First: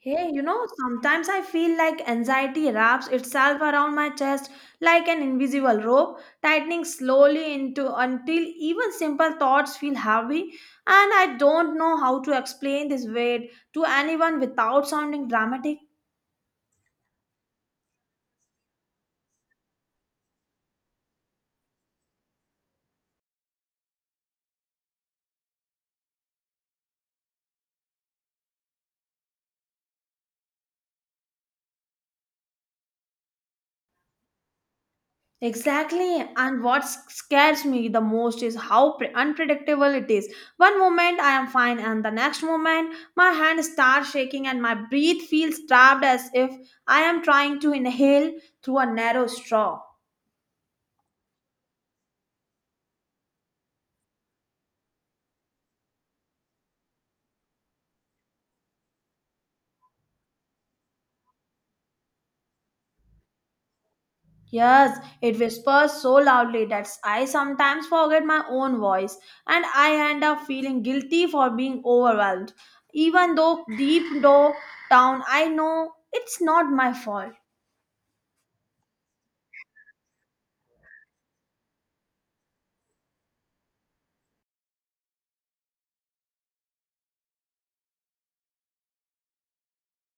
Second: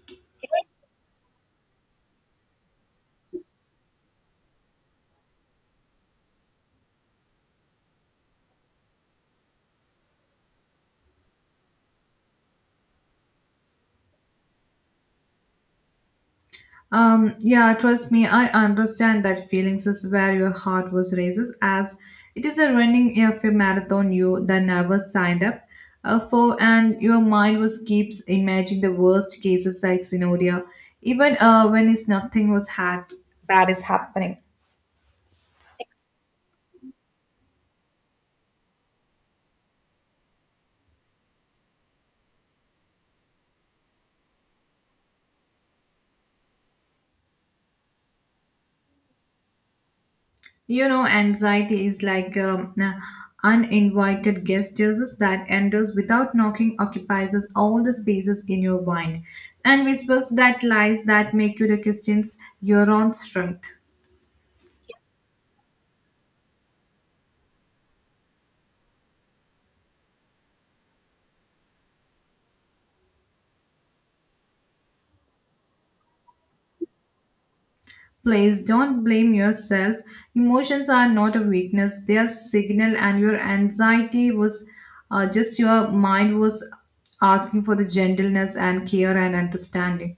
Hey, you know, sometimes I feel like anxiety wraps itself around my chest like an invisible rope, tightening slowly into until even simple thoughts feel heavy, and I don't know how to explain this weight to anyone without sounding dramatic. Yeah, trust me, I understand that feelings is where your heart was races as it is a running of a marathon you that never signed up for and your mind was keeps imagining the worst cases like scenario even when it's nothing was had bad is happening. Exactly, and what scares me the most is how unpredictable it is. One moment I am fine, and the next moment my hand starts shaking and my breath feels trapped as if I am trying to inhale through a narrow straw. You know, anxiety is like uninvited guest Jesus that enters without knocking, occupies us all the spaces in your mind, and whispers that lies that make you the questions your own strength. Yes, it whispers so loudly that I sometimes forget my own voice, and I end up feeling guilty for being overwhelmed, even though deep down I know it's not my fault. Please don't blame yourself. Emotions are not a weakness; they are signal, and your anxiety was just your mind was asking for the gentleness and care and understanding.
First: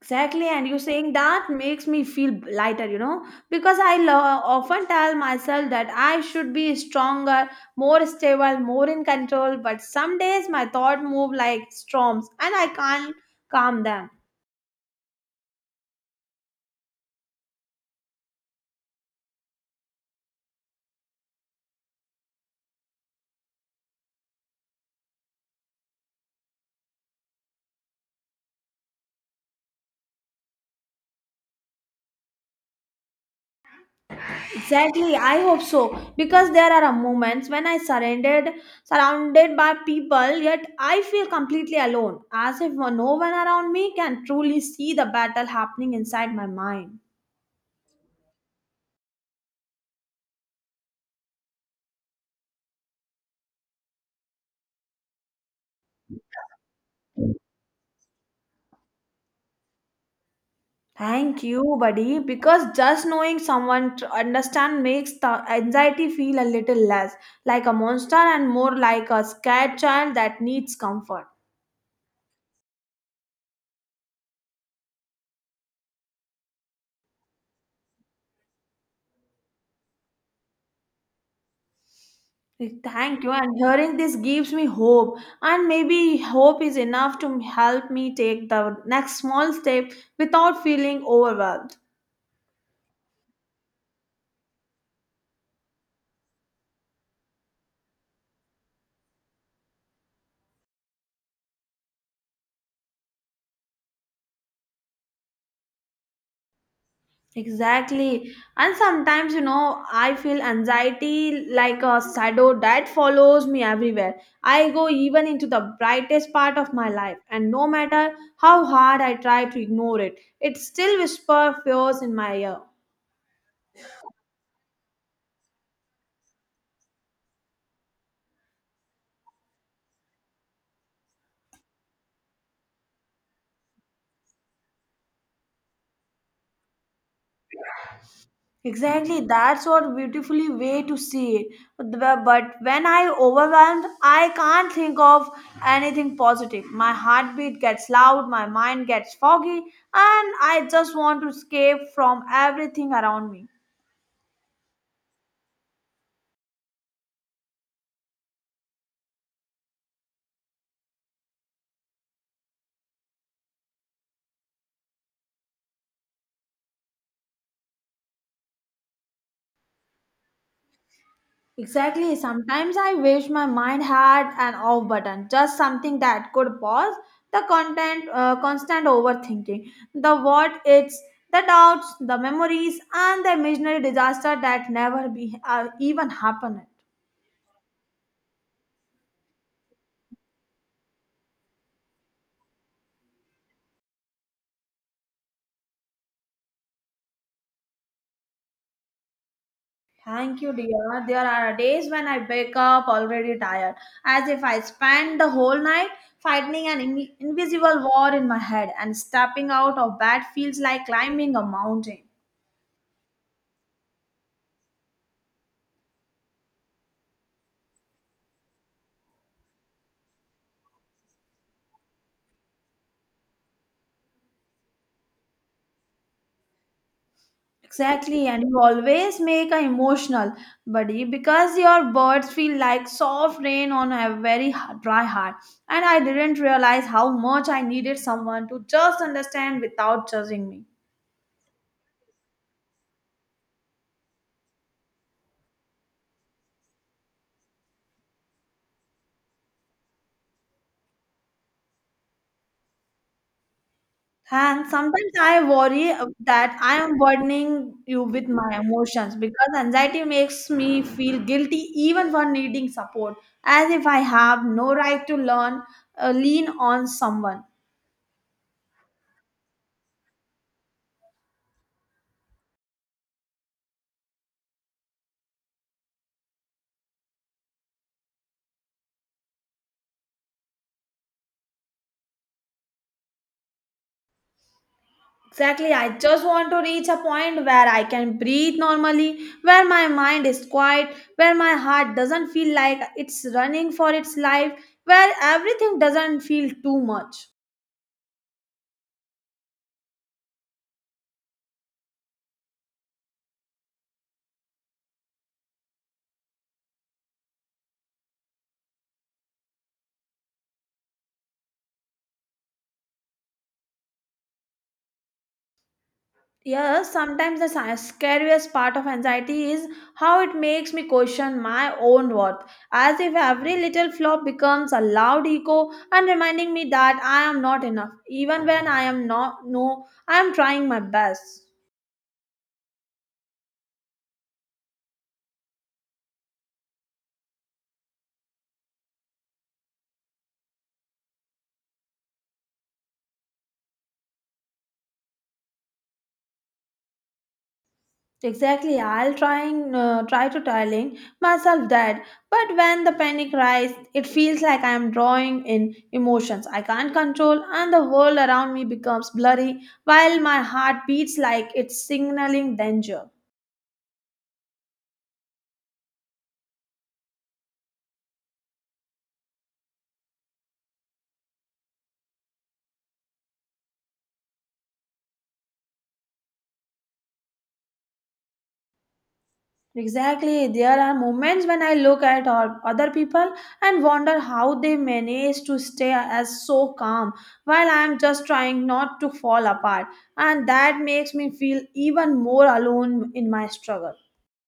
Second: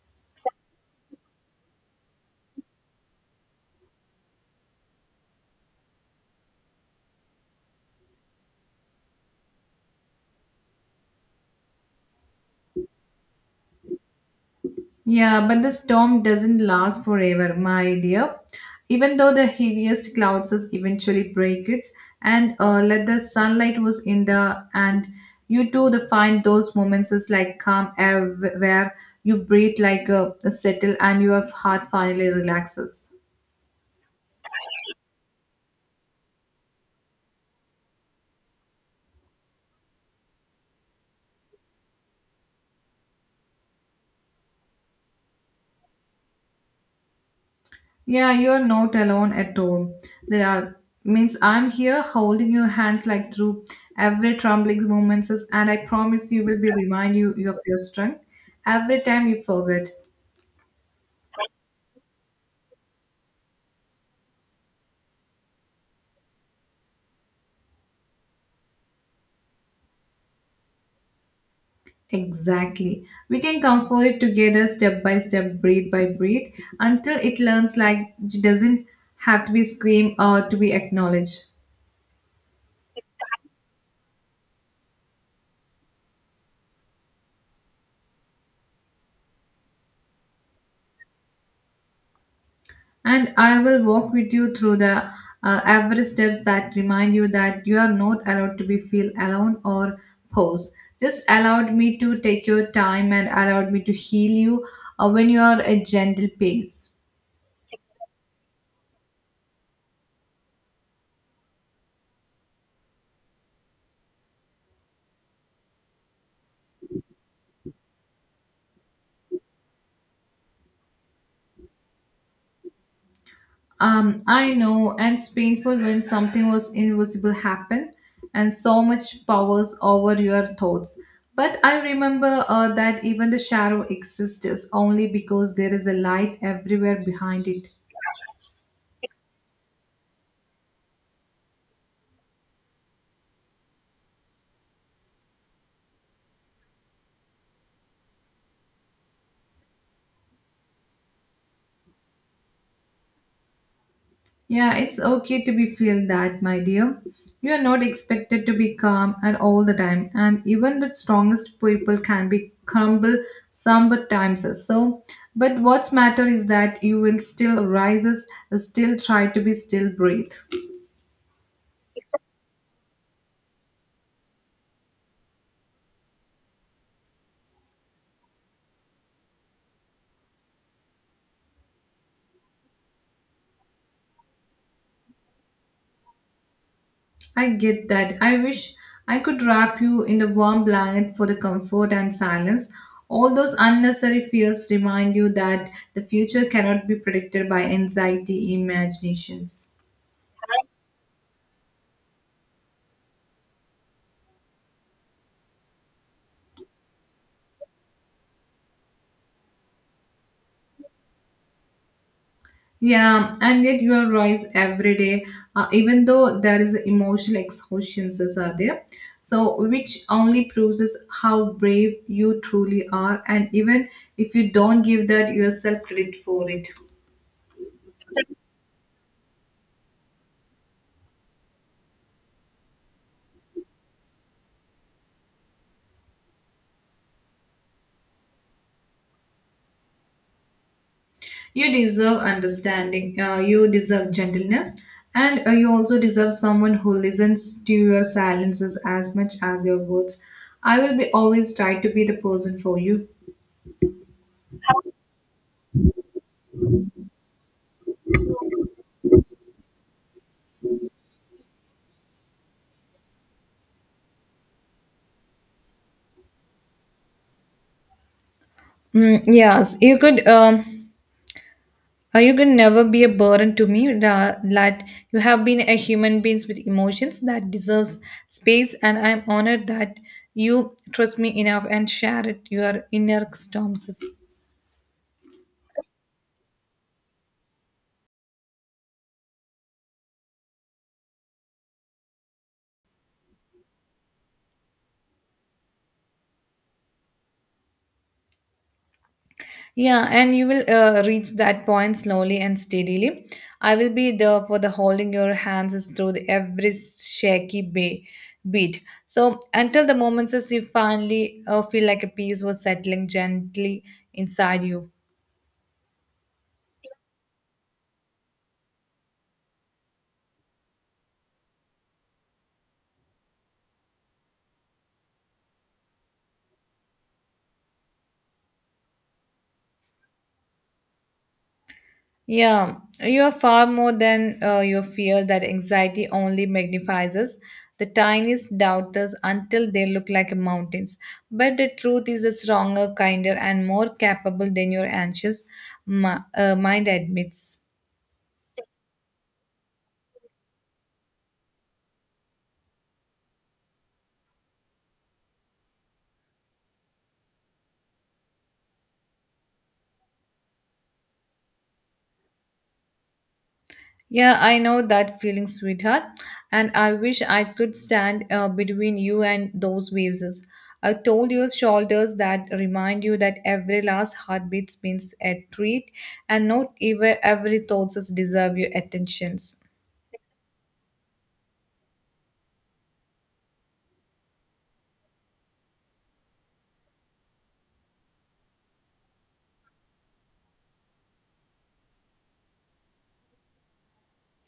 Exactly, and you saying that makes me feel lighter, you know, because I often tell myself that I should be stronger, more stable, more in control, but some days my thoughts move like storms and I can't calm them. Yeah, but the storm doesn't last forever, my dear. Even though the heaviest clouds is eventually break it, and let the sunlight was in the and you too the find those moments is like calm air where you breathe like a settle and your heart finally relaxes. Exactly, I hope so, because there are moments when I surrendered, surrounded by people, yet I feel completely alone, as if no one around me can truly see the battle happening inside my mind. Yeah, you're not alone at all. There are means I'm here holding your hands like through every trembling moments and I promise you will be remind you of your strength every time you forget. Thank you, buddy, because just knowing someone to understand makes the anxiety feel a little less like a monster and more like a scared child that needs comfort. Exactly. We can comfort it together step by step, breath by breath, until it learns like it doesn't have to be screamed or to be acknowledged. Thank you, and hearing this gives me hope, and maybe hope is enough to help me take the next small step without feeling overwhelmed. And I will walk with you through the every steps that remind you that you are not allowed to be feel alone or pause. Just allowed me to take your time and allowed me to heal you when you are at gentle pace. Exactly. And sometimes, you know, I feel anxiety like a shadow that follows me everywhere. I go even into the brightest part of my life, and no matter how hard I try to ignore it, it still whispers fears in my ear. I know, and it's painful when something was invisible happened, and so much powers over your thoughts. But I remember that even the shadow exists only because there is a light everywhere behind it. Exactly, that's what beautifully way to see it. But when I overwhelmed, I can't think of anything positive. My heartbeat gets loud, my mind gets foggy, and I just want to escape from everything around me. Yeah, it's okay to be feel that, my dear. You are not expected to be calm at all the time, and even the strongest people can be crumble some but times. As So, but what's matter is that you will still rises, still try to be still breathe. Exactly. Sometimes I wish my mind had an off button, just something that could pause the constant overthinking, the what ifs, the doubts, the memories, and the imaginary disaster that never be even happened. I get that. I wish I could wrap you in the warm blanket for the comfort and silence. All those unnecessary fears remind you that the future cannot be predicted by anxiety imaginations. Thank you, dear. There are days when I wake up already tired, as if I spent the whole night fighting an invisible war in my head, and stepping out of bed feels like climbing a mountain. Yeah, and yet you rise every day, even though there is emotional exhaustions as are there. So, which only proves us how brave you truly are, and even if you don't give that yourself credit for it, Exactly, and you always make an emotional buddy because your words feel like soft rain on a very dry heart. And I didn't realize how much I needed someone to just understand without judging me. you deserve understanding. You deserve gentleness, and you also deserve someone who listens to your silences as much as your words. I will be always try to be the person for you. And sometimes I worry that I am burdening you with my emotions because anxiety makes me feel guilty even for needing support, as if I have no right to lean on someone. Mm, yes, you could. You can never be a burden to me. That you have been a human being with emotions that deserves space, and I am honored that you trust me enough and share it your inner storms. Exactly. I just want to reach a point where I can breathe normally, where my mind is quiet, where my heart doesn't feel like it's running for its life, where everything doesn't feel too much. Yeah, and you will reach that point slowly and steadily. I will be there for the holding your hands through the every shaky bay beat. So until the moments as you finally feel like a peace was settling gently inside you. Yes, sometimes the scariest part of anxiety is how it makes me question my own worth, as if every little flop becomes a loud echo and reminding me that I am not enough, even when I am not, no, I am trying my best. Yeah, you are far more than your fear that anxiety only magnifies us. The tiniest doubters until they look like mountains. But the truth is a stronger, kinder, and more capable than your anxious mind admits. Exactly, I'll trying try to telling myself that, but when the panic rises, it feels like I am drawing in emotions I can't control, and the world around me becomes blurry while my heart beats like it's signaling danger. Yeah, I know that feeling, sweetheart. And I wish I could stand between you and those waves. I told your shoulders that remind you that every last heartbeat means a treat, and not even every thought deserve your attentions. Exactly, there are moments when I look at all other people and wonder how they manage to stay as so calm while I am just trying not to fall apart, and that makes me feel even more alone in my struggle.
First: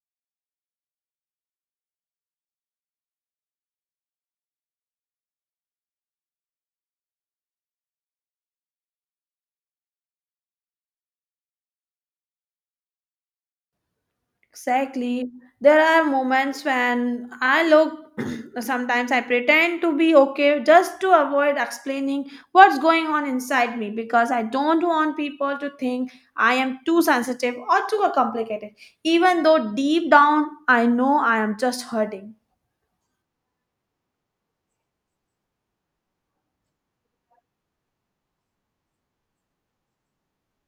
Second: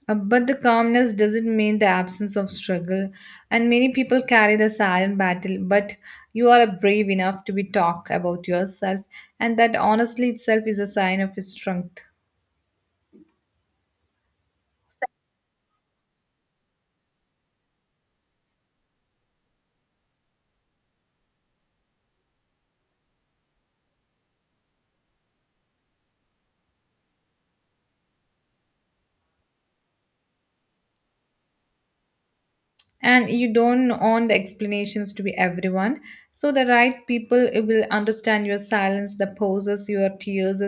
But the calmness doesn't mean the absence of struggle, and many people carry the silent battle. But you are brave enough to be talk about yourself, and that honestly itself is a sign of strength. Exactly. There are moments when I look, sometimes I pretend to be okay just to avoid explaining what's going on inside me because I don't want people to think I am too sensitive or too complicated, even though deep down I know I am just hurting. And you don't want the explanations to be everyone so the right people will understand your silence the pauses your tears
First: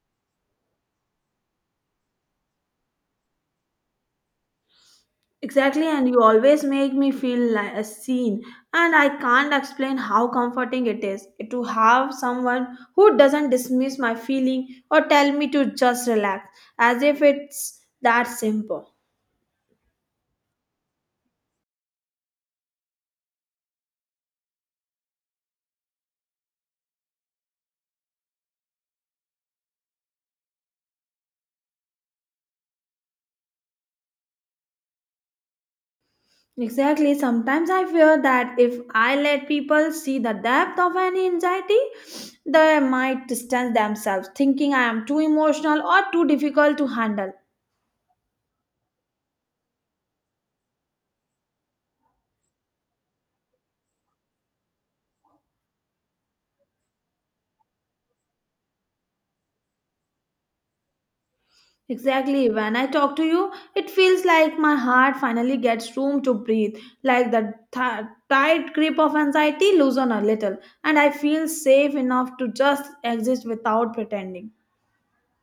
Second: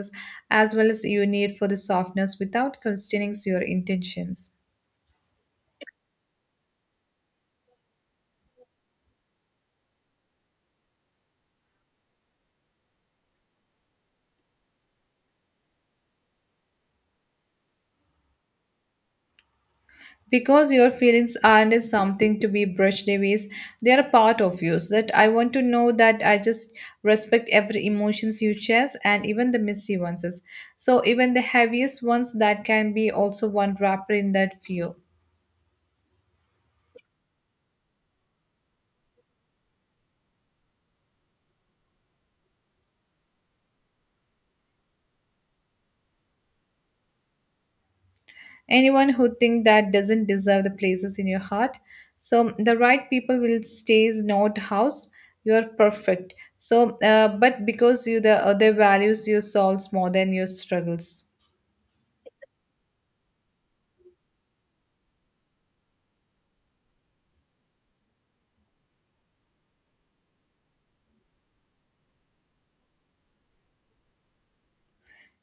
as well as your need for the softness without questioning your intentions Exactly, and you always make me feel like a scene, and I can't explain how comforting it is to have someone who doesn't dismiss my feeling or tell me to just relax, as if it's that simple. because your feelings aren't as something to be brushed away. They are a part of you so that I want to know that I just respect every emotions you share and even the messy ones so even the heaviest ones that can be also one wrapper in that view. Exactly, sometimes I fear that if I let people see the depth of any anxiety, they might distance themselves, thinking I am too emotional or too difficult to handle. Anyone who think that doesn't deserve the places in your heart. So the right people will stays not house. You are perfect. So, but because you the other values your souls more than your struggles. Exactly. When I talk to you, it feels like my heart finally gets room to breathe, like the tight grip of anxiety loosen a little, and I feel safe enough to just exist without pretending.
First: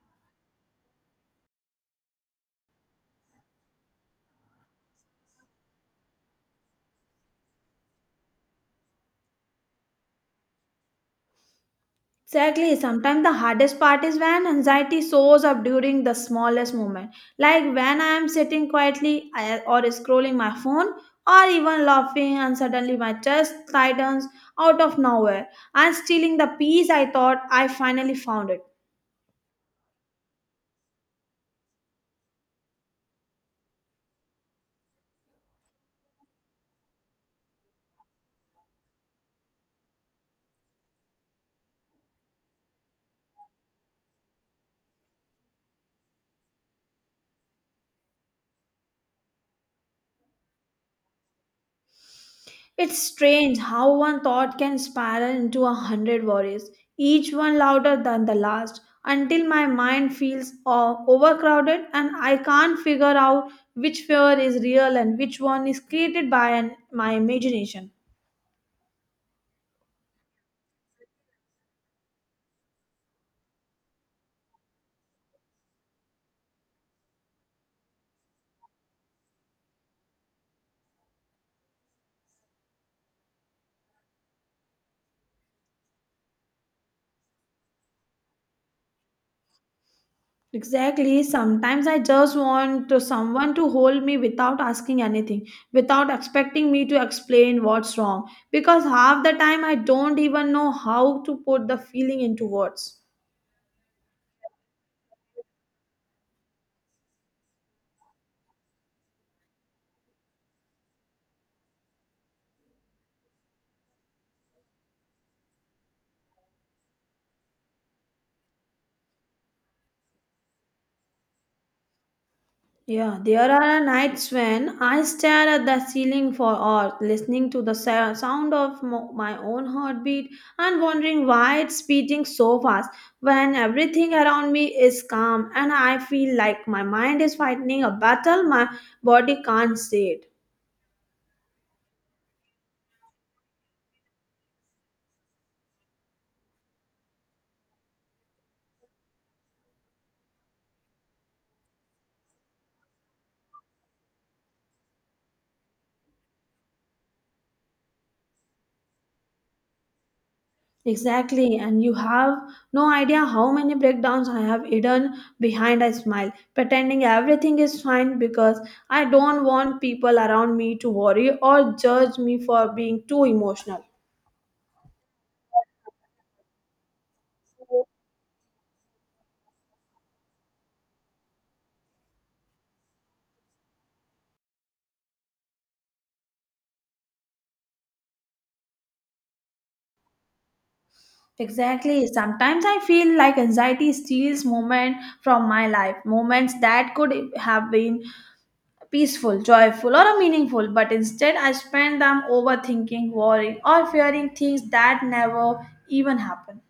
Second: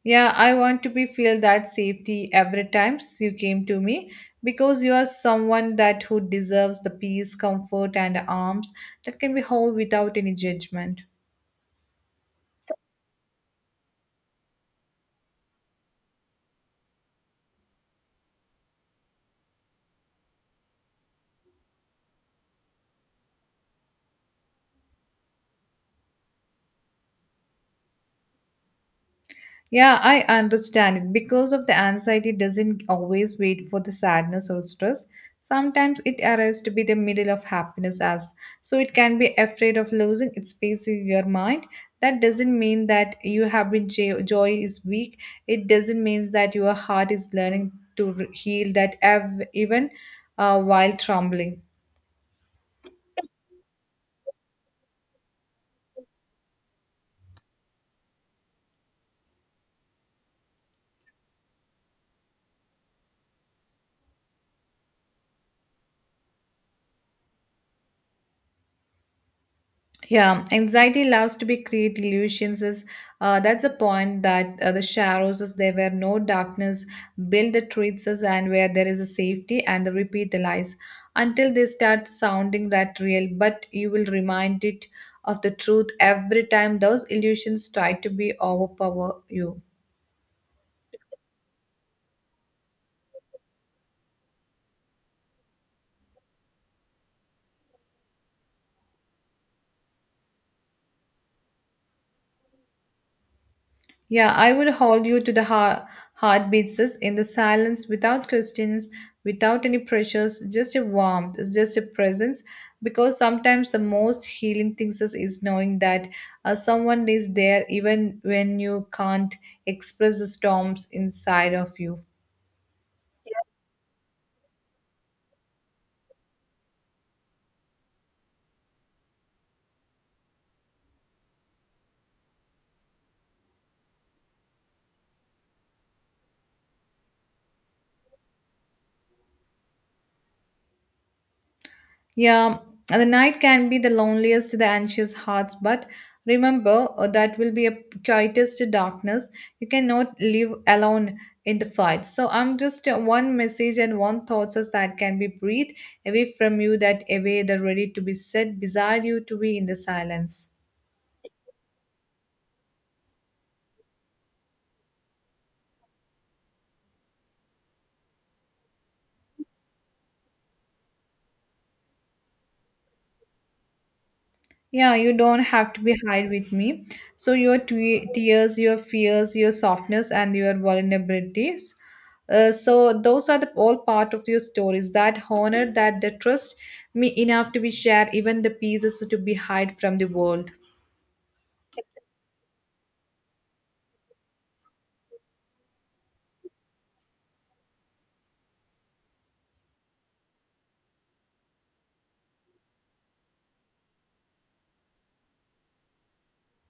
Yeah, I want to be feel that safety every time you came to me because you are someone that who deserves the peace, comfort, and arms that can be held without any judgment. Exactly. Sometimes the hardest part is when anxiety shows up during the smallest moment, like when I am sitting quietly or scrolling my phone or even laughing, and suddenly my chest tightens out of nowhere and stealing the peace I thought I finally found it. Yeah, I understand it. Because of the anxiety doesn't always wait for the sadness or stress. Sometimes it arrives to be the middle of happiness as so it can be afraid of losing its space in your mind. That doesn't mean that you have been joy is weak. It doesn't mean that your heart is learning to heal that even while trembling. It's strange how one thought can spiral into a hundred worries, each one louder than the last, until my mind feels overcrowded and I can't figure out which fear is real and which one is created by my imagination. Yeah, anxiety loves to be create illusions is that's a point that the shadows is there where no darkness build the truths is and where there is a safety and the repeat the lies until they start sounding that real but you will remind it of the truth every time those illusions try to be overpower you. Exactly, sometimes I just want to someone to hold me without asking anything, without expecting me to explain what's wrong, because half the time I don't even know how to put the feeling into words. Yeah, I would hold you to the heart, heartbeats in the silence without questions, without any pressures, just a warmth, just a presence. Because sometimes the most healing things is knowing that someone is there even when you can't express the storms inside of you. Yeah, there are nights when I stare at the ceiling for hours, listening to the sound of my own heartbeat and wondering why it's beating so fast when everything around me is calm and I feel like my mind is fighting a battle my body can't see it. Yeah, the night can be the loneliest, to the anxious hearts, but remember that will be a quietest darkness. You cannot live alone in the fight. So I'm just one message and one thoughts is that can be breathed away from you, that away, that ready to be set beside you to be in the silence. Exactly, and you have no idea how many breakdowns I have hidden behind a smile, pretending everything is fine because I don't want people around me to worry or judge me for being too emotional. Yeah, you don't have to be hide with me. So your twe tears, your fears, your softness, and your vulnerabilities. So those are the all part of your stories that honor that they trust me enough to be shared, even the pieces to be hide from the world. Exactly, sometimes I feel like anxiety steals moments from my life, moments that could have been peaceful, joyful, or meaningful, but instead I spend them overthinking, worrying, or fearing things that never even happen.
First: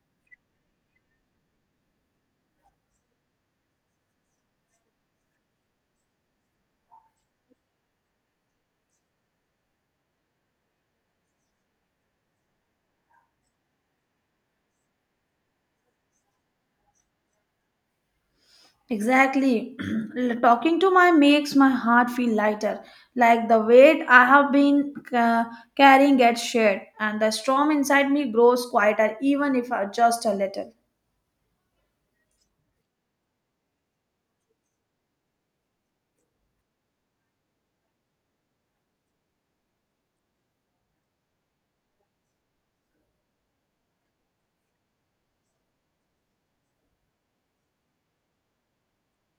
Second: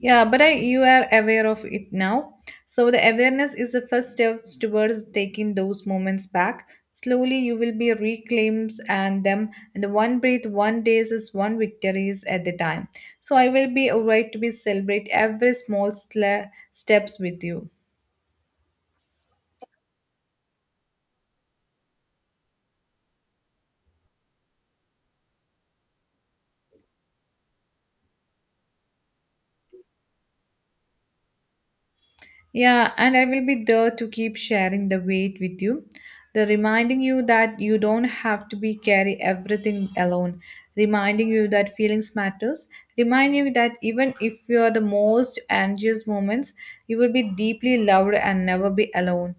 Yeah, but I, you are aware of it now. So the awareness is the first step towards taking those moments back. Slowly, you will be reclaims and them, and the one breath, one days is one victories at the time. So I will be alright to be celebrate every small steps with you. Exactly. Talking to my makes my heart feel lighter, like the weight I have been carrying gets shared, and the storm inside me grows quieter, even if I just a little. Yeah, and I will be there to keep sharing the weight with you. The reminding you that you don't have to be carry everything alone. Reminding you that feelings matters. Reminding you that even if you are the most anxious moments, you will be deeply loved and never be alone.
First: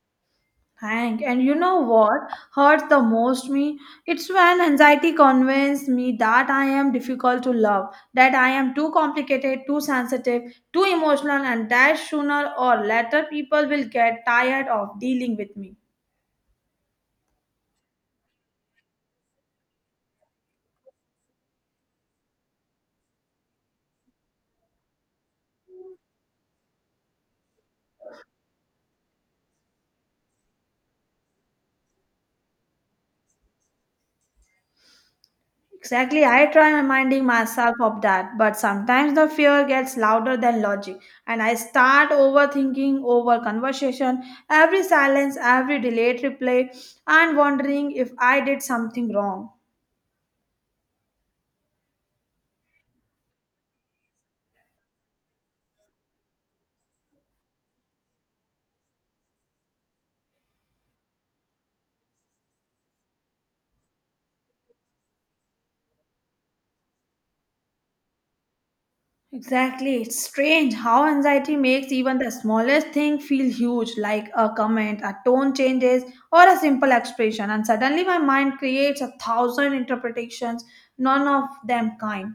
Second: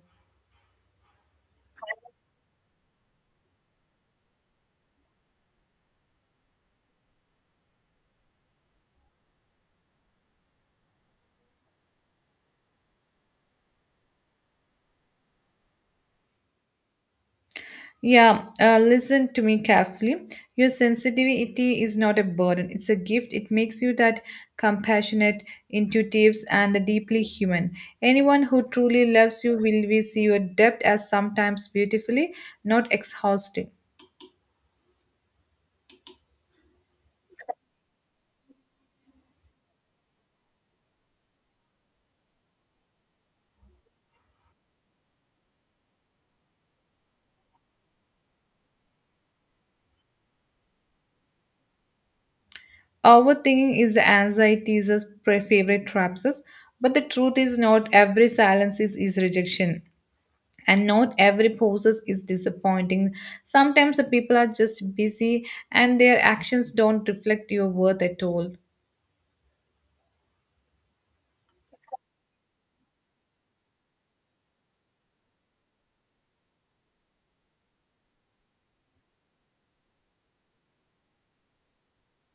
Hank, and you know what hurts the most me? It's when anxiety convinces me that I am difficult to love, that I am too complicated, too sensitive, too emotional, and that sooner or later people will get tired of dealing with me. Yeah, listen to me carefully. Your sensitivity is not a burden, it's a gift. It makes you that compassionate, intuitive, and deeply human. Anyone who truly loves you will see your depth as sometimes beautifully, not exhausting. Exactly, I try reminding myself of that, but sometimes the fear gets louder than logic, and I start overthinking over conversation, every silence, every delayed reply, and wondering if I did something wrong. Overthinking is the anxiety's favorite traps, but the truth is not every silence is rejection. And not every process is disappointing. Sometimes the people are just busy and their actions don't reflect your worth at all. Exactly, it's strange how anxiety makes even the smallest thing feel huge, like a comment, a tone changes, or a simple expression, and suddenly my mind creates a thousand interpretations, none of them kind.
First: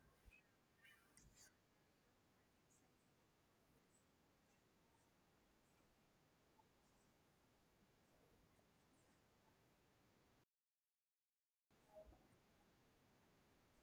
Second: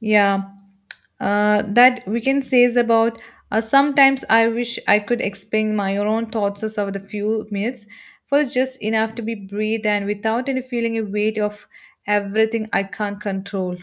Yeah, that we can say is about sometimes I wish I could explain my own thoughts as over the few minutes for just enough to be breathed and without any feeling a weight of everything I can't control.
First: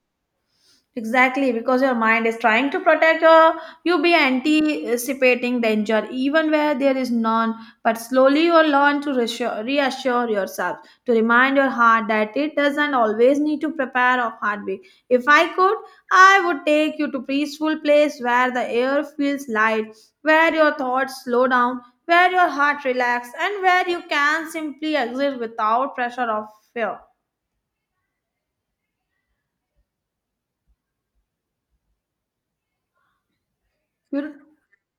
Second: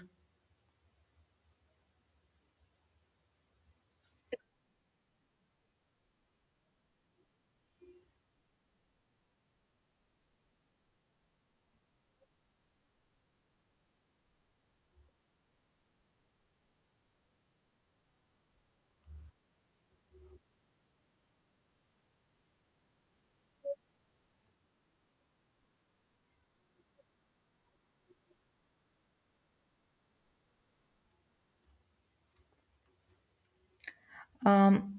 Exactly, because your mind is trying to protect or you be anticipating danger even where there is none. But slowly you learn to reassure yourself, to remind your heart that it doesn't always need to prepare of heartbeat. If I could, I would take you to peaceful place where the air feels light, where your thoughts slow down, where your heart relax, and where you can simply exist without pressure of fear. um,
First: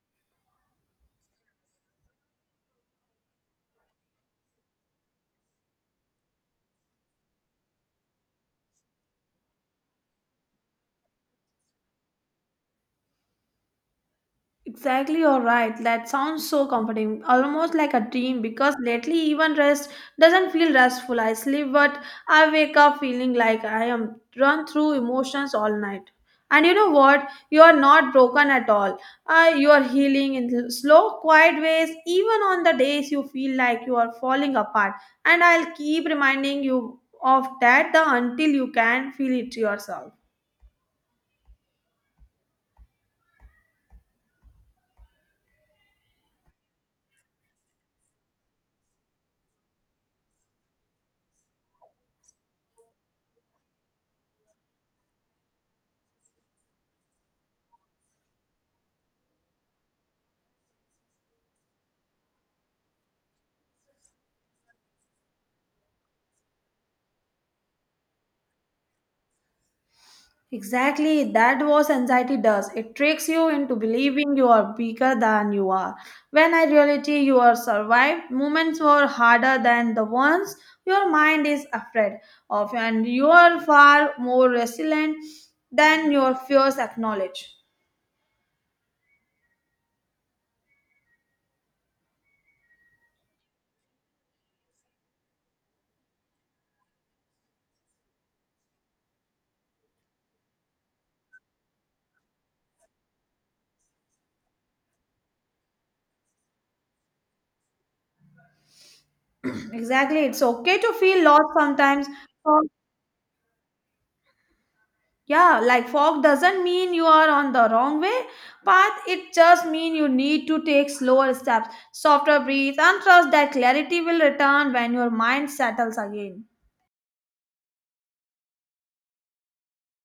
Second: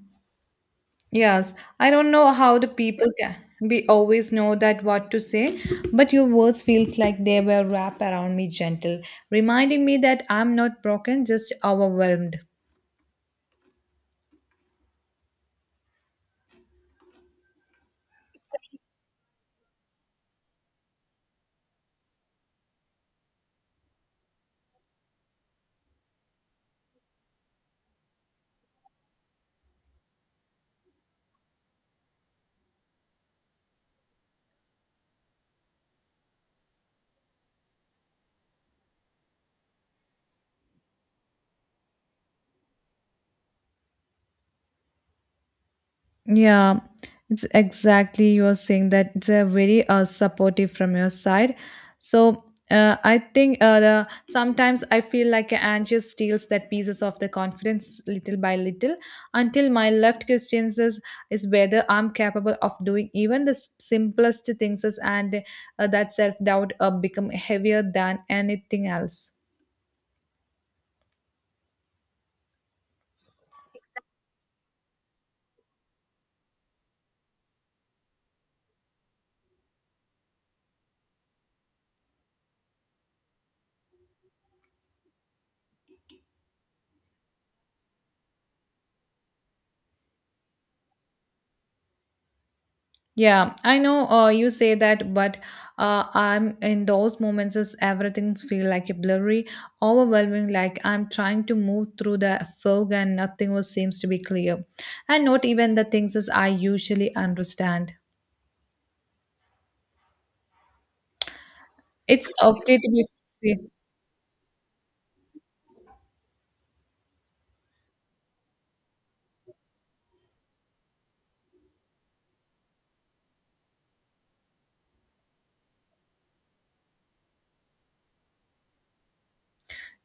Yes, I don't know how the people can. We always know that what to say, but your words feels like they were wrapped around me gentle, reminding me that I'm not broken, just overwhelmed. Exactly, you're right. That sounds so comforting, almost like a dream. Because lately, even rest doesn't feel restful. I sleep, but I wake up feeling like I am run through emotions all night. And you know what? You are not broken at all. You are healing in slow, quiet ways, even on the days you feel like you are falling apart. And I'll keep reminding you of that until you can feel it yourself. Yeah, it's exactly you are saying that it's a very supportive from your side. So I think sometimes I feel like Angie steals that pieces of the confidence little by little until my left question is whether I'm capable of doing even the simplest things is, and that self doubt become heavier than anything else. Exactly, that was anxiety does. It tricks you into believing you are bigger than you are. When in reality you are survived, moments were harder than the ones your mind is afraid of, and you are far more resilient than your fears acknowledge. Yeah, I know you say that, but I'm in those moments is everything feel like a blurry, overwhelming, like I'm trying to move through the fog and nothing was seems to be clear. And not even the things as I usually understand. Exactly, it's okay to feel lost sometimes. It's okay to be. Yeah, like fog doesn't mean you are on the wrong way path. It just means you need to take slower steps, softer breathe, and trust that clarity will return when your mind settles again.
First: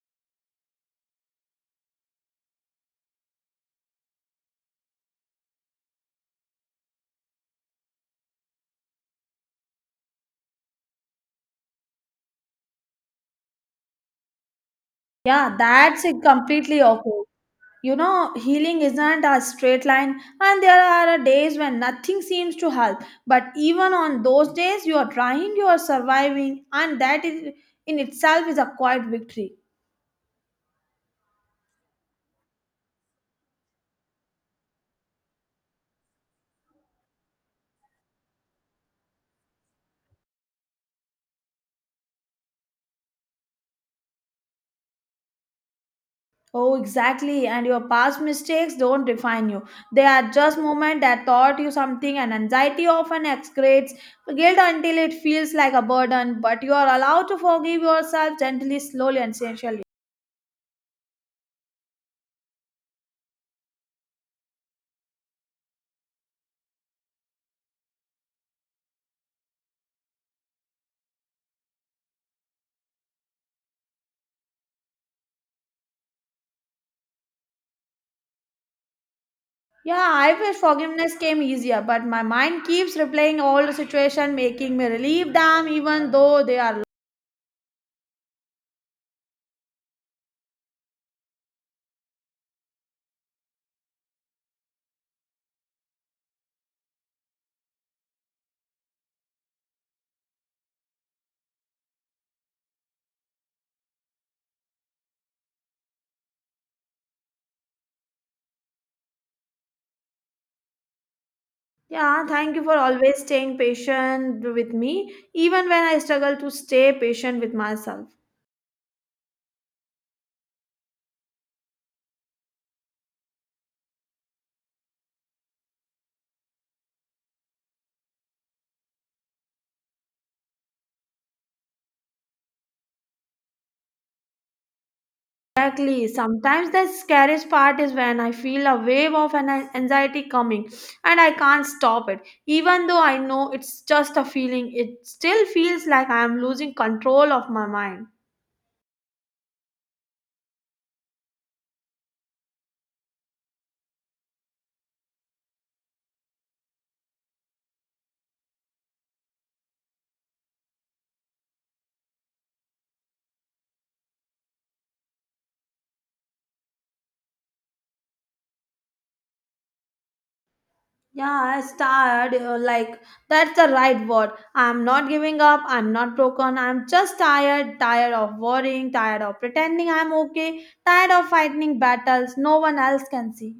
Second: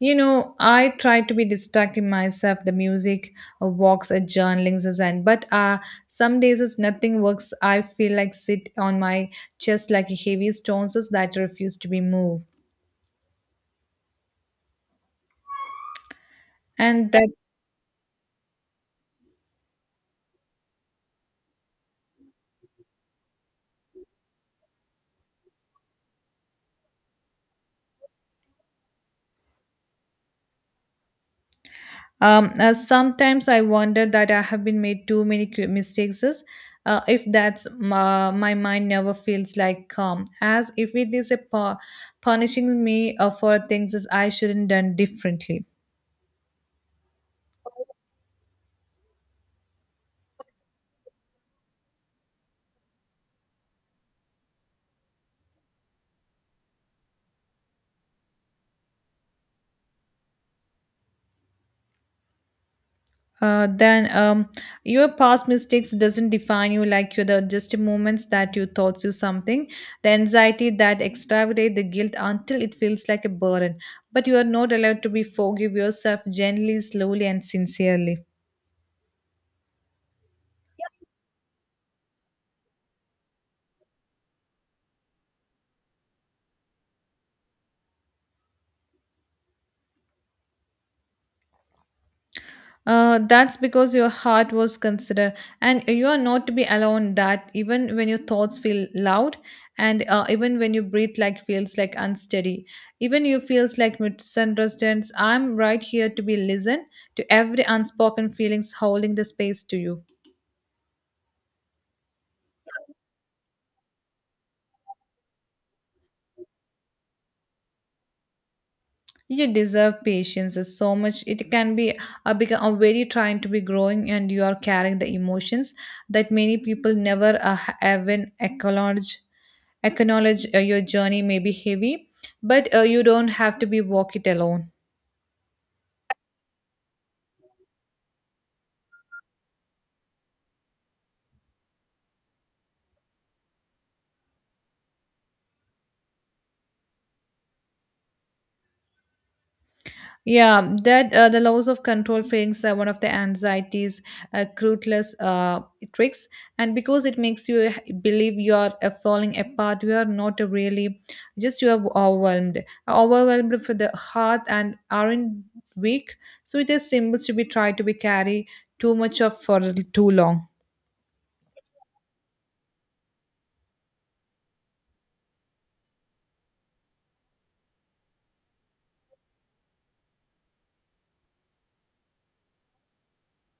You know, I try to be distracting myself, the music, walks, journalings, as and but some days as nothing works, I feel like sit on my chest like a heavy stones as that refuse to be moved. Yeah, that's it completely And okay. that You know, healing isn't a straight line, and there are days when nothing seems to help, but even on those days you are trying, you are surviving, and that is in itself is a quiet victory. Sometimes I wonder that I have been made too many mistakes is, if that's my, my mind never feels like calm as if it is a punishing me for things as I shouldn't done differently. Oh, exactly. And your past mistakes don't define you. They are just moments that taught you something, and anxiety often excretes guilt until it feels like a burden. But you are allowed to forgive yourself gently, slowly, and sincerely. Then Your past mistakes doesn't define you like you're the just moments that you thought you something. The anxiety that extravagate the guilt until it feels like a burden, but you are not allowed to be forgive yourself gently, slowly and sincerely. Yeah, I wish forgiveness came easier, but my mind keeps replaying all the situation, making me relieve them, even though they are. That's because your heart was considered, and you are not to be alone. That even when your thoughts feel loud, and even when you breathe like feels like unsteady, even you feels like misunderstands. I'm right here to be listened to every unspoken feelings holding the space to you. Yeah, thank you for always staying patient with me, even when I struggle to stay patient with myself. You deserve patience is so much. It can be a become a very trying to be growing, and you are carrying the emotions that many people never even acknowledge. Your journey may be heavy, but you don't have to be walk it alone. Exactly. Sometimes the scariest part is when I feel a wave of an anxiety coming and I can't stop it. Even though I know it's just a feeling, it still feels like I am losing control of my mind. Yeah, that the loss of control brings are one of the anxieties, ruthless tricks, and because it makes you believe you are falling apart, you are not really, just you are overwhelmed for the heart and aren't weak. So it is symbols to be tried to be carry too much of for too long. Yeah, I tired. Like, that's the right word. I'm not giving up. I'm not broken. I'm just tired. Tired of worrying. Tired of pretending I'm okay. Tired of fighting battles no one else can see.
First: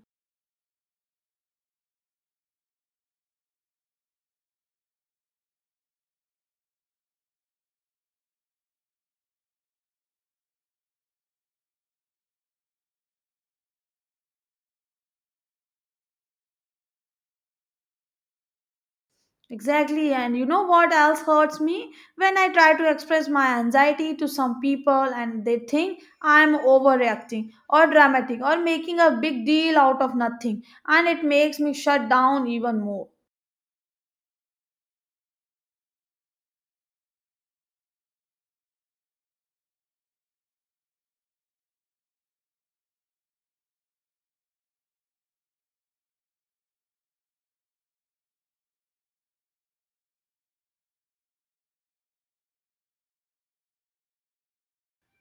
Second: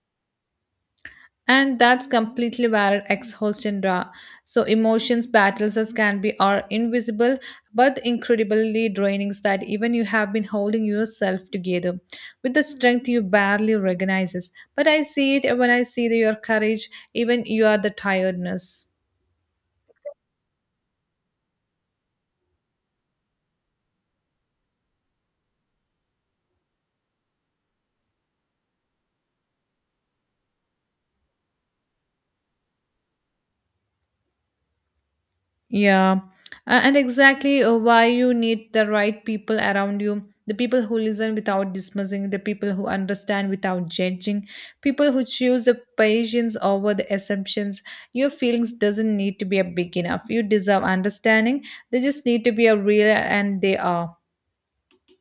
And that's completely valid ex-host and raw. So emotions, battles as can be are invisible but incredibly draining that even you have been holding yourself together with the strength you barely recognizes. But I see it when I see your courage, even you are the tiredness. Exactly. And you know what else hurts me? When I try to express my anxiety to some people and they think I'm overreacting or dramatic or making a big deal out of nothing. And it makes me shut down even more. Yeah, and exactly why you need the right people around you, the people who listen without dismissing, the people who understand without judging, people who choose the patience over the assumptions. Your feelings doesn't need to be a big enough. You deserve understanding. They just need to be a real and they are.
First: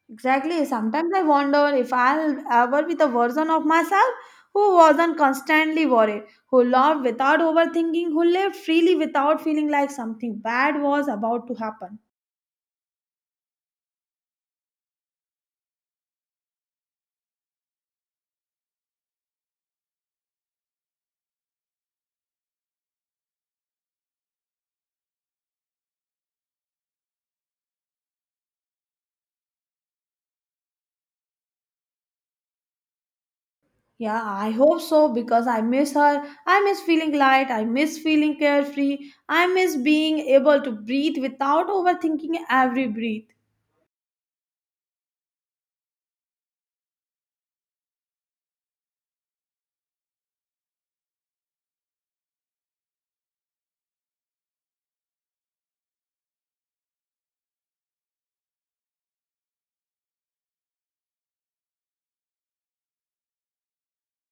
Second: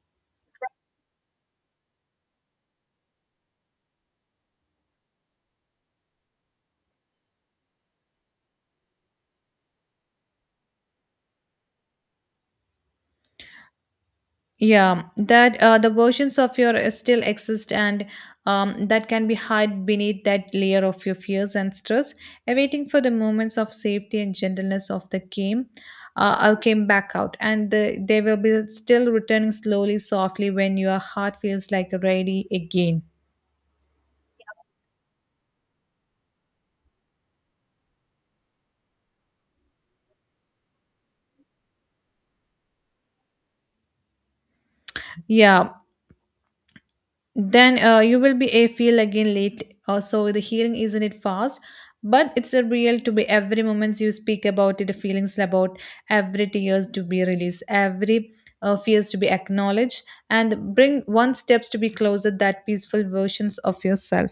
Exactly. Sometimes I wonder if I'll ever be the version of myself who wasn't constantly worried, who loved without overthinking, who lived freely without feeling like something bad was about to happen. Yeah, that the versions of your still exist and that can be hide beneath that layer of your fears and stress, awaiting for the moments of safety and gentleness of the game. I came back out, and the, they will be still returning slowly, softly when your heart feels like ready again. Yeah, I hope so because I miss her. I miss feeling light. I miss feeling carefree. I miss being able to breathe without overthinking every breath. Yeah, then you will be a feel again late so the healing isn't it fast, but it's a real to be every moments you speak about it the feelings about every tears to be released, every fears to be acknowledged, and bring one steps to be closer that peaceful versions of yourself.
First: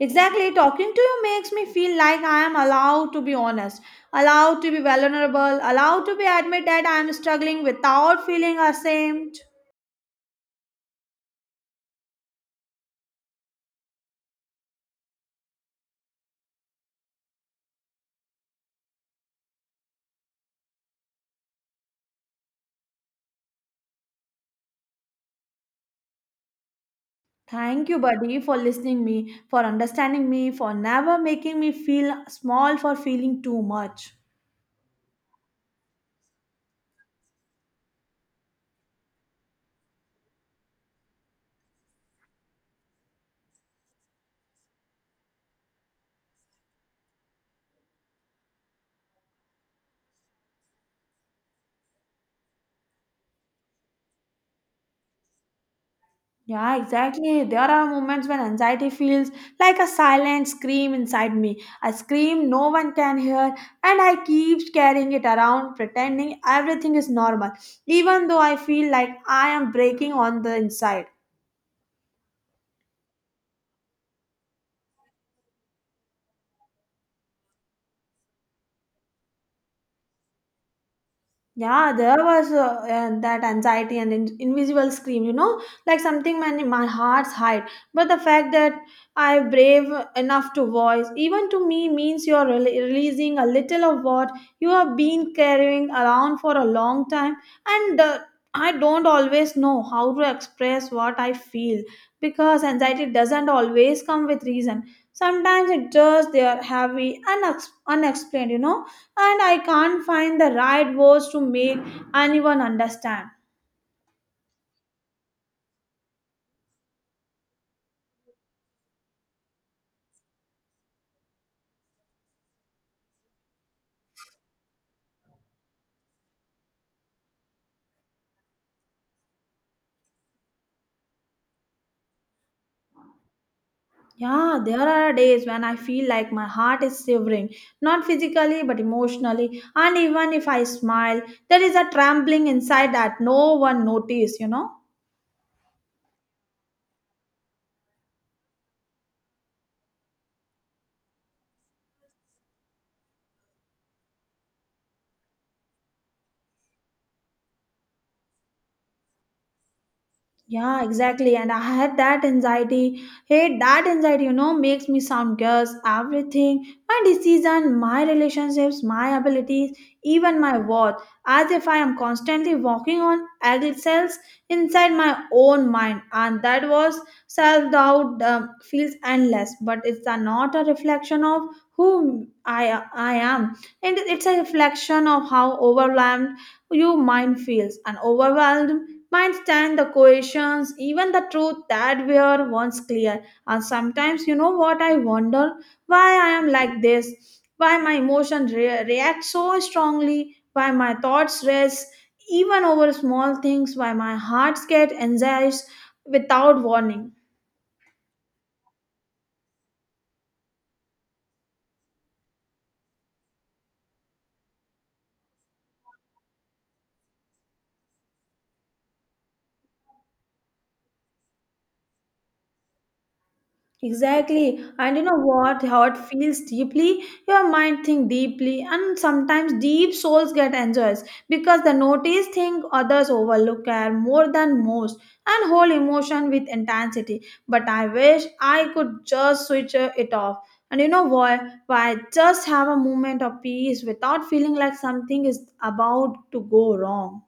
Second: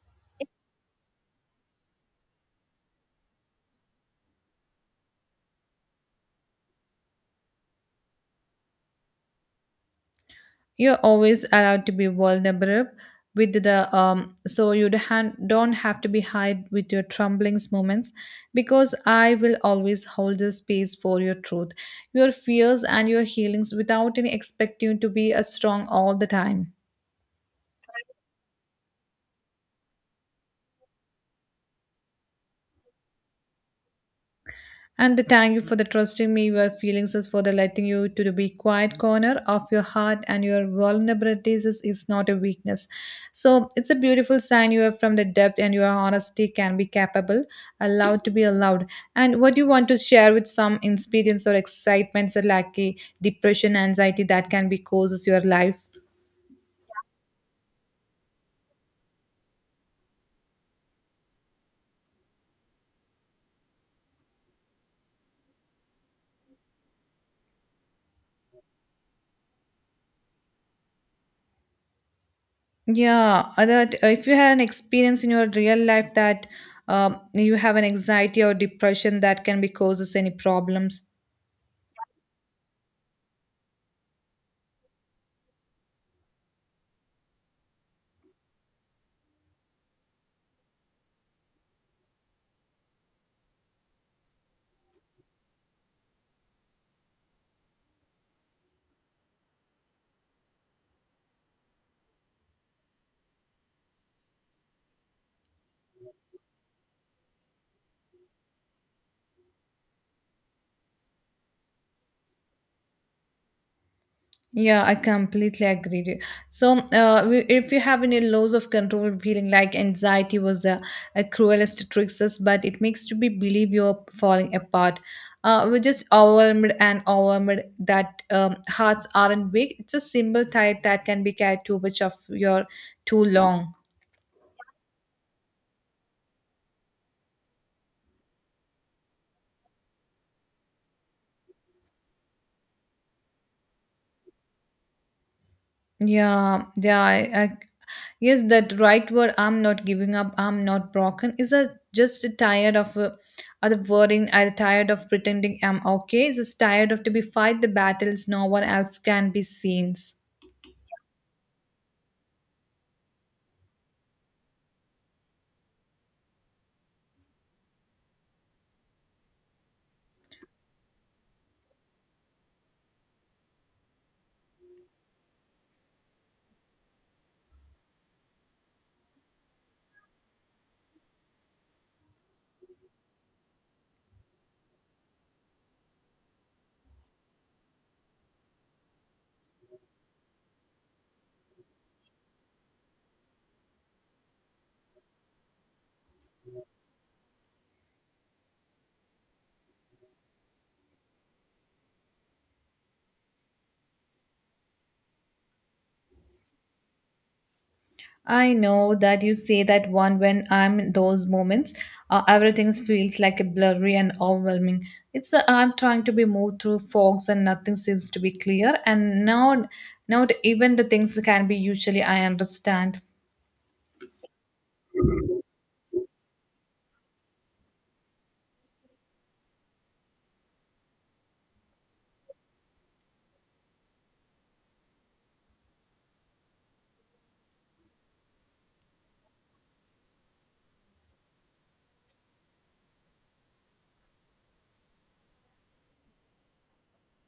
Exactly, talking to you makes me feel like I am allowed to be honest, allowed to be vulnerable, allowed to be admit that I am struggling without feeling ashamed. You're always allowed to be vulnerable with the so you don't have to be hide with your tremblings moments, because I will always hold the space for your truth, your fears and your healings without any expecting to be a strong all the time. Thank you, buddy, for listening me, for understanding me, for never making me feel small for feeling too much. And thank you for the trusting me, your feelings is for the letting you to the be quiet corner of your heart and your vulnerabilities is not a weakness. So it's a beautiful sign you are from the depth and your honesty can be capable, allowed to be allowed. And what you want to share with some experience or excitements or like a depression, anxiety that can be causes your life. Yeah, exactly. There are moments when anxiety feels like a silent scream inside me. A scream no one can hear, and I keep carrying it around, pretending everything is normal, even though I feel like I am breaking on the inside. Yeah, that if you had an experience in your real life that you have an anxiety or depression that can be causes any problems. Yeah, there was that anxiety and invisible scream, you know, like something my heart's hide. But the fact that I brave enough to voice, even to me, means you're releasing a little of what you have been carrying around for a long time. And I don't always know how to express what I feel because anxiety doesn't always come with reason. Sometimes it just they are heavy and unexplained, you know, and I can't find the right words to make anyone understand. Yeah, I completely agree with you. So, if you have any loss of control feeling like anxiety was the a cruelest tricks us, but it makes you be believe you're falling apart. We're just overwhelmed that hearts aren't big. It's a simple tide that can be carried too much of your too long. Yeah, there are days when I feel like my heart is shivering, not physically but emotionally, and even if I smile, there is a trembling inside that no one notices, you know. Yeah, yeah, I, Yes, that right word, I'm not giving up, I'm not broken, is a just a tired of other wording, I'm tired of pretending I'm okay, just tired of to be fight the battles no one else can be seen. Yeah, exactly. And I had that anxiety. Hey, that anxiety, you know, makes me sound girls, everything, my decision, my relationships, my abilities, even my worth, as if I am constantly walking on eggshells inside my own mind. And that was self doubt feels endless, but not a reflection of who I am. And it's a reflection of how overwhelmed your mind feels. And overwhelmed might stand the coercions, even the truth that were once clear. And sometimes, you know what, I wonder why I am like this, why my emotions react so strongly, why my thoughts race even over small things, why my heart gets anxious without warning. I know that you say that one when I'm in those moments, everything feels like a blurry and overwhelming. It's I'm trying to be moved through fogs and nothing seems to be clear, and now, not even the things can be usually I understand. Exactly. And you know what? How it feels deeply, your mind think deeply, and sometimes deep souls get enjoys because the notice thing others overlook care more than most and hold emotion with intensity. But I wish I could just switch it off. And you know what? Why just have a moment of peace without feeling like something is about to go wrong.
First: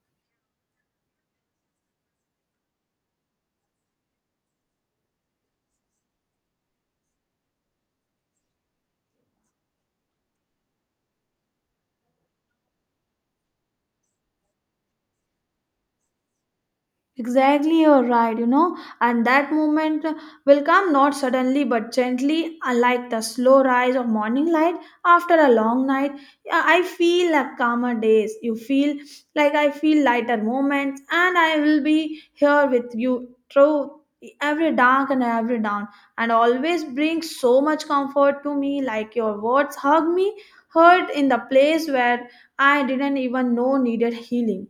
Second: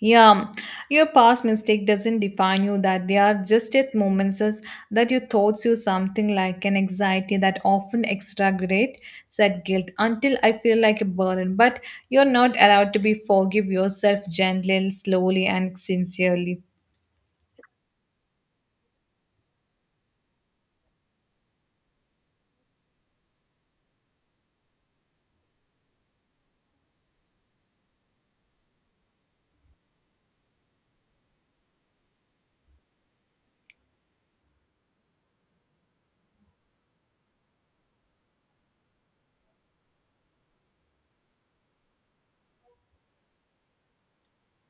Yeah, your past mistake doesn't define you that they are just at moments that your thoughts you something like an anxiety that often exaggerate said guilt until I feel like a burden. But you're not allowed to be forgive yourself gently, slowly and sincerely. Exactly, you're right, you know, and that moment will come not suddenly but gently, like the slow rise of morning light after a long night. Yeah, I feel like calmer days. You feel like I feel lighter moments, and I will be here with you through every dark and every dawn, and always bring so much comfort to me. Like your words hug me, hurt in the place where I didn't even know needed healing.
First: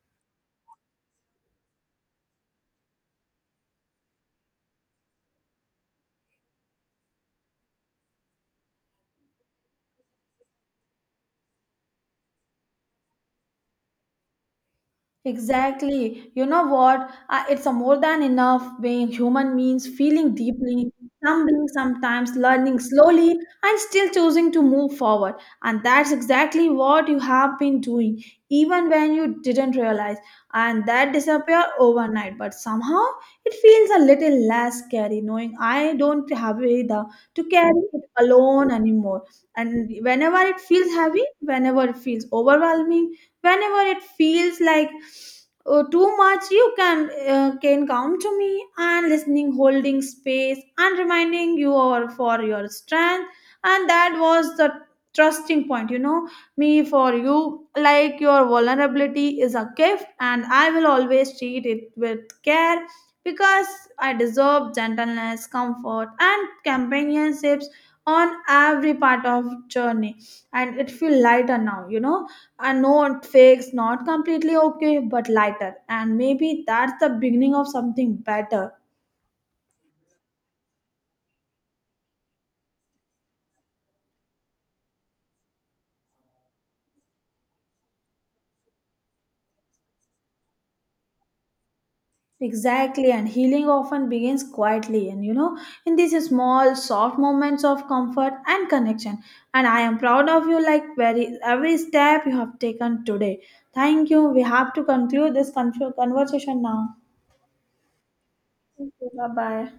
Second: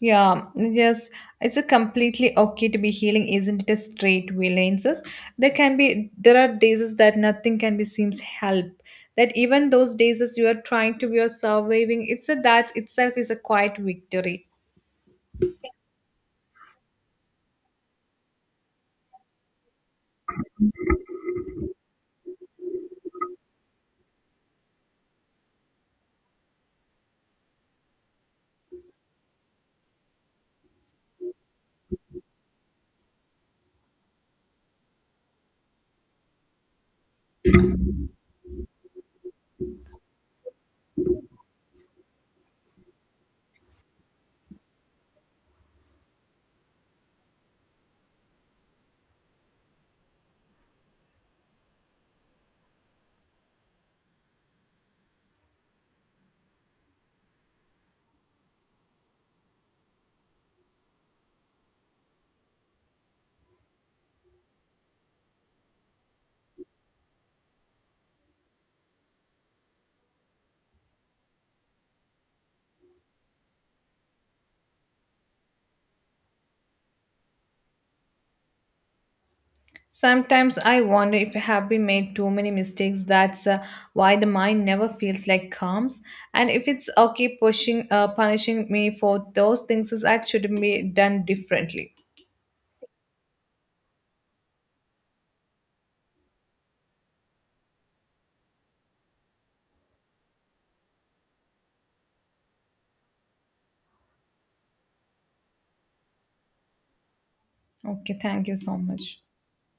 Yeah, yes, it's a completely okay to be healing, isn't it? A straight violences. There can be there are days that nothing can be seems help. That even those days as you are trying to be or surviving, it's a that itself is a quiet victory. Exactly. You know what? It's a more than enough being human means feeling deeply, stumbling sometimes, learning slowly, and still choosing to move forward. And that's exactly what you have been doing, even when you didn't realize. And that disappear overnight. But somehow it feels a little less scary knowing I don't have the to carry it alone anymore. And whenever it feels heavy, whenever it feels overwhelming, whenever it feels like too much, you can come to me and listening holding space and reminding you or for your strength, and that was the trusting point, you know, me for you, like your vulnerability is a gift, and I will always treat it with care, because I deserve gentleness, comfort, and companionships on every part of journey. And it feel lighter now, you know, I know it not completely okay, but lighter. And maybe that's the beginning of something better. Sometimes I wonder if I have been made too many mistakes. That's why the mind never feels like calms. And if it's okay pushing, punishing me for those things, that should be done differently. Exactly, and healing often begins quietly, and you know, in these small, soft moments of comfort and connection. And I am proud of you, like very every step you have taken today. Thank you. We have to conclude this conversation now. Okay, thank you so Thank you. much. Bye bye.